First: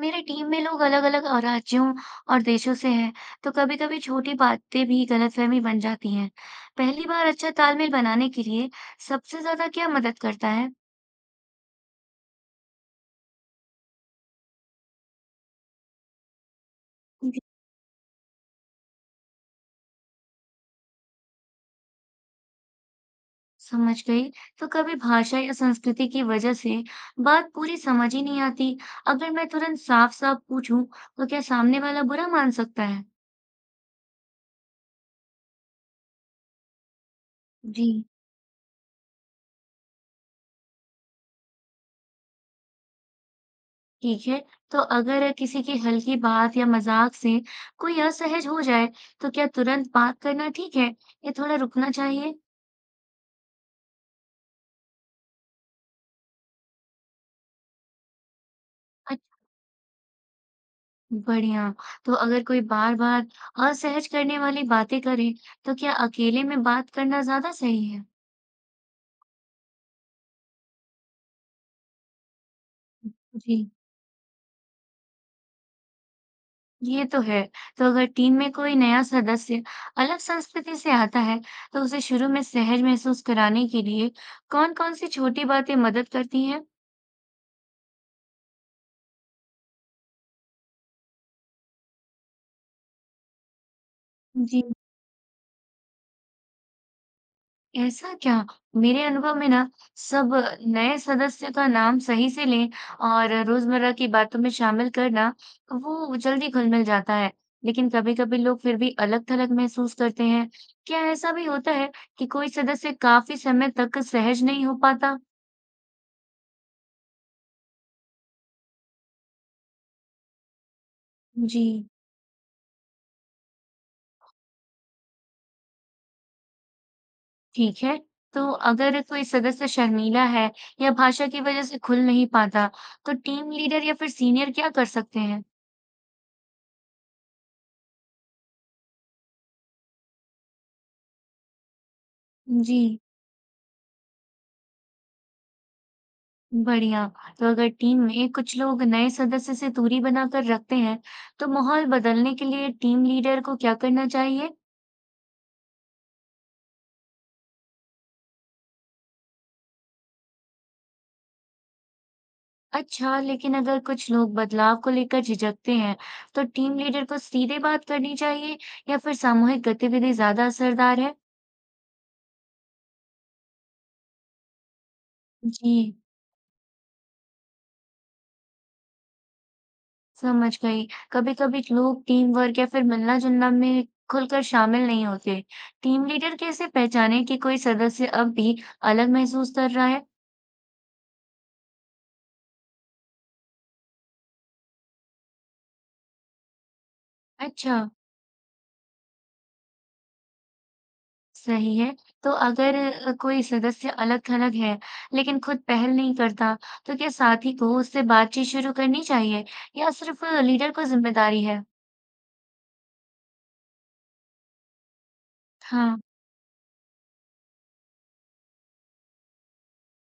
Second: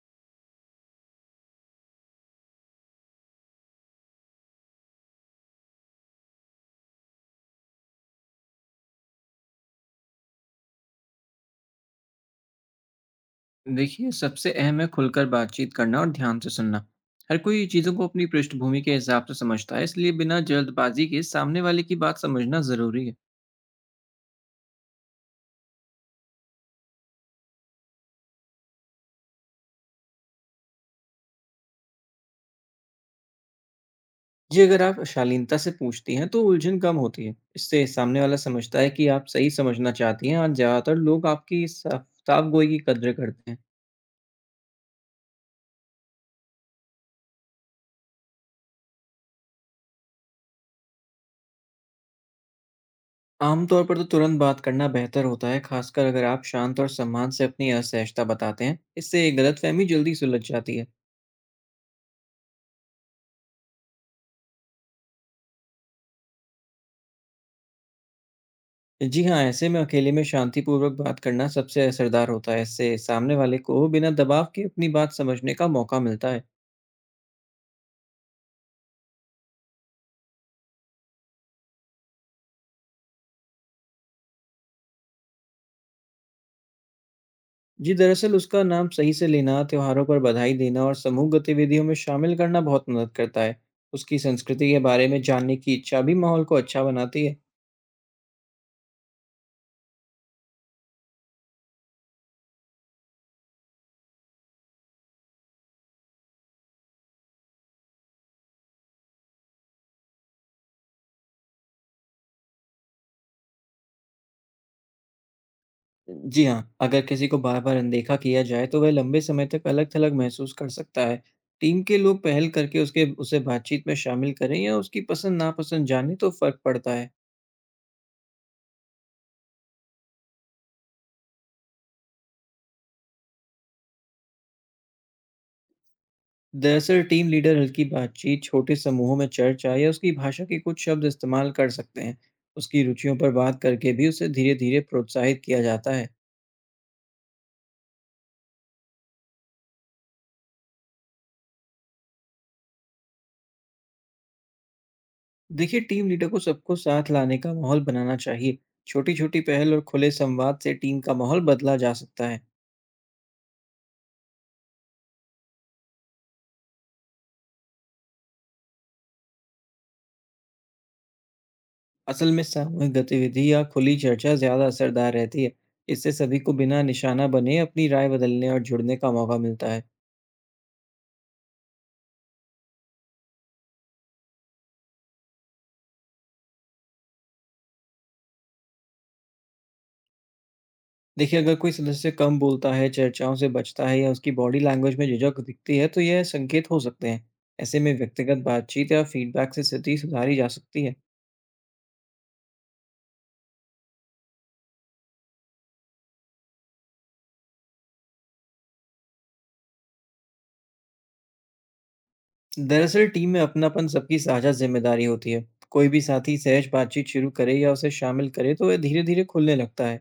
मेरी टीम में लोग अलग-अलग राज्यों और देशों से हैं, तो कभी-कभी छोटी बातें भी गलतफहमी बन जाती हैं। पहली बार अच्छा तालमेल बनाने के लिए सबसे ज्यादा क्या मदद करता है? देखिए, सबसे अहम है खुलकर बातचीत करना और ध्यान से सुनना। हर जी। कोई चीज़ों को अपनी पृष्ठभूमि के हिसाब से समझता है, इसलिए बिना जल्दबाजी के सामने वाले की बात समझना ज़रूरी है। समझ गई। तो कभी भाषा या संस्कृति की वजह से बात पूरी समझ ही नहीं आती। अगर मैं तुरंत साफ-साफ पूछूं, तो क्या सामने वाला बुरा मान सकता है? जी, अगर आप शालीनता से पूछती हैं तो उलझन कम होती है। जी, इससे सामने वाला समझता है कि आप सही समझना चाहती हैं। आज ज़्यादातर लोग आपकी साफ साफ गोई की कद्र करते हैं। ठीक है, तो अगर किसी की हल्की बात या मज़ाक से कोई असहज हो जाए, तो क्या तुरंत बात करना ठीक है या थोड़ा रुकना चाहिए? आमतौर पर तो तुरंत बात करना बेहतर होता है, खासकर अगर आप शांत और सम्मान से अपनी असहजता बताते हैं। अच्छ इससे गलतफहमी जल्दी सुलझ जाती है। बढ़िया, तो अगर कोई बार-बार असहज करने वाली बातें करे, तो क्या अकेले में बात करना ज़्यादा सही है? जी हाँ, ऐसे में अकेले में शांतिपूर्वक बात करना सबसे असरदार होता है। इससे सामने वाले जी, को बिना दबाव के अपनी बात समझने का मौका मिलता है। ये तो है। तो अगर टीम में कोई नया सदस्य अलग संस्कृति से आता है, तो उसे शुरू में सहज महसूस कराने के लिए कौन-कौन सी छोटी बातें मदद करती हैं? जी, दरअसल उसका नाम सही से लेना, त्योहारों पर बधाई देना और समूह गतिविधियों में शामिल करना बहुत मदद करता है। उसकी जी। संस्कृति के बारे में जानने की इच्छा भी माहौल को अच्छा बनाती है। ऐसा क्या? मेरे अनुभव में ना सब नए सदस्य का नाम सही से लें और रोजमर्रा की बातों में शामिल करना वो जल्दी घुल-मिल जाता है। लेकिन कभी-कभी लोग फिर भी अलग-थलग महसूस करते हैं। क्या ऐसा भी होता है कि कोई सदस्य काफी समय तक सहज नहीं हो पाता? जी हाँ, अगर किसी को बार-बार अनदेखा किया जाए, तो वह लंबे समय तक अलग-थलग महसूस कर सकता है। जी। टीम के लोग पहल करके उसके उसे बातचीत में शामिल करें या उसकी पसंद-नापसंद जानें, तो फ़र्क पड़ता है। ठीक है। तो अगर कोई सदस्य शर्मीला है या भाषा की वजह से खुल नहीं पाता, तो टीम लीडर या फिर सीनियर क्या कर सकते हैं? दरअसल टीम लीडर हल्की बातचीत, छोटे समूहों में चर्चा या उसकी भाषा के कुछ शब्द इस्तेमाल कर सकते हैं। जी। उसकी रुचियों पर बात करके भी उसे धीरे धीरे प्रोत्साहित किया जाता है। बढ़िया। तो अगर टीम में कुछ लोग नए सदस्य से दूरी बनाकर रखते हैं, तो माहौल बदलने के लिए टीम लीडर को क्या करना चाहिए? देखिए, टीम लीडर को सबको साथ लाने का माहौल बनाना चाहिए। छोटी छोटी पहल और खुले संवाद से टीम का माहौल बदला जा सकता है। अच्छा, लेकिन अगर कुछ लोग बदलाव को लेकर झिझकते हैं, तो टीम लीडर को सीधे बात करनी चाहिए या फिर सामूहिक गतिविधि ज्यादा असरदार है? असल में सामूहिक गतिविधि या खुली चर्चा ज़्यादा असरदार रहती है। जी, इससे सभी को बिना निशाना बने अपनी राय बदलने और जुड़ने का मौका मिलता है। समझ गई। कभी-कभी लोग टीम वर्क या फिर मिलना-जुलना में खुलकर शामिल नहीं होते। टीम लीडर कैसे पहचाने कि कोई सदस्य अब भी अलग महसूस कर रहा है? देखिए, अगर कोई सदस्य कम बोलता है, चर्चाओं से बचता है या उसकी बॉडी लैंग्वेज में झिझक दिखती है, तो यह संकेत हो सकते हैं। अच्छा। ऐसे में व्यक्तिगत बातचीत या फीडबैक से स्थिति सुधारी जा सकती है। सही है। तो अगर कोई सदस्य अलग-थलग है, लेकिन खुद पहल नहीं करता, तो क्या साथी को उससे बातचीत शुरू करनी चाहिए या सिर्फ लीडर को जिम्मेदारी है? दरअसल टीम में अपनापन सबकी साझा जिम्मेदारी होती है। कोई हाँ, भी साथी सहज बातचीत शुरू करे या उसे शामिल करे, तो वह धीरे-धीरे खुलने लगता है।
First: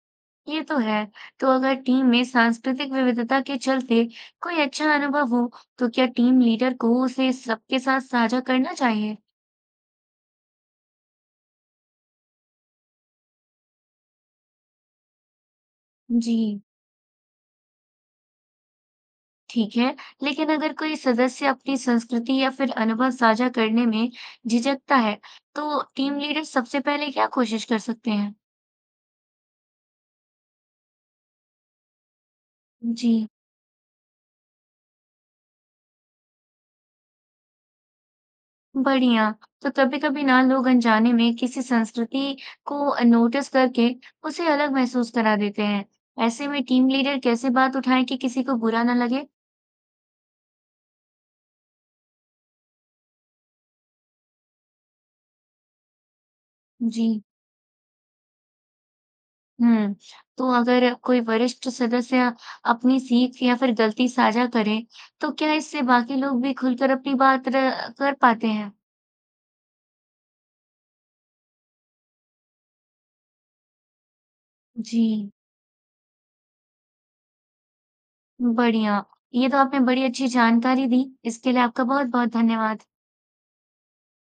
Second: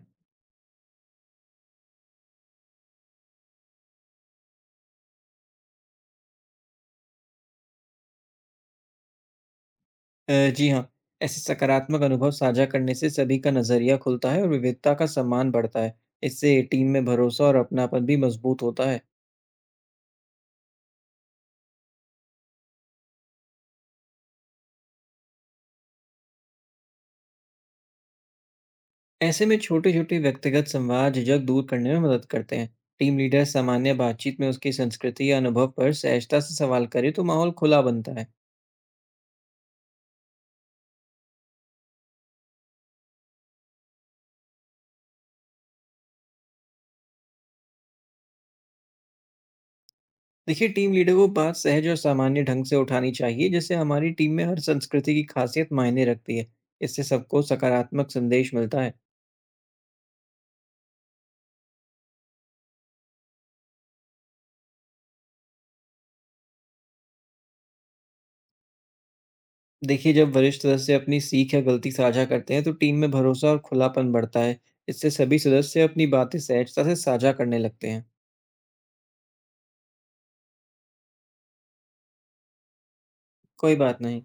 ये तो है। तो अगर टीम में सांस्कृतिक विविधता के चलते कोई अच्छा अनुभव हो, तो क्या टीम लीडर को उसे सबके साथ साझा करना चाहिए? जी हाँ, ऐसे सकारात्मक अनुभव साझा करने से सभी का नज़रिया खुलता है और विविधता का सम्मान बढ़ता है। जी, इससे टीम में भरोसा और अपनापन भी मजबूत होता है। ठीक है। लेकिन अगर कोई सदस्य अपनी संस्कृति या फिर अनुभव साझा करने में झिझकता है, तो टीम लीडर सबसे पहले क्या कोशिश कर सकते हैं? ऐसे में छोटे-छोटे व्यक्तिगत संवाद झिझक दूर करने में मदद करते हैं। जी, टीम लीडर सामान्य बातचीत में उसकी संस्कृति या अनुभव पर सहजता से सवाल करे तो माहौल खुला बनता है। बढ़िया। तो कभी-कभी ना लोग अनजाने में किसी संस्कृति को नोटिस करके उसे अलग महसूस करा देते हैं। ऐसे में टीम लीडर कैसे बात उठाएं कि किसी को बुरा ना लगे? देखिए, टीम लीडर को बात सहज और सामान्य ढंग से उठानी चाहिए, जैसे हमारी टीम में हर संस्कृति की खासियत मायने रखती है। इससे जी, सबको सकारात्मक संदेश मिलता है। हुँ। तो अगर कोई वरिष्ठ सदस्य अपनी सीख या फिर गलती साझा करे, तो क्या इससे बाकी लोग भी खुलकर अपनी बात र कर पाते हैं? देखिए, जब वरिष्ठ सदस्य अपनी सीख या गलती साझा करते हैं तो टीम में भरोसा और खुलापन बढ़ता है। इससे जी, सभी सदस्य अपनी बातें सहजता से साझा करने लगते हैं। बढ़िया। ये तो आपने बड़ी अच्छी जानकारी दी। इसके लिए आपका बहुत-बहुत धन्यवाद। कोई बात नहीं।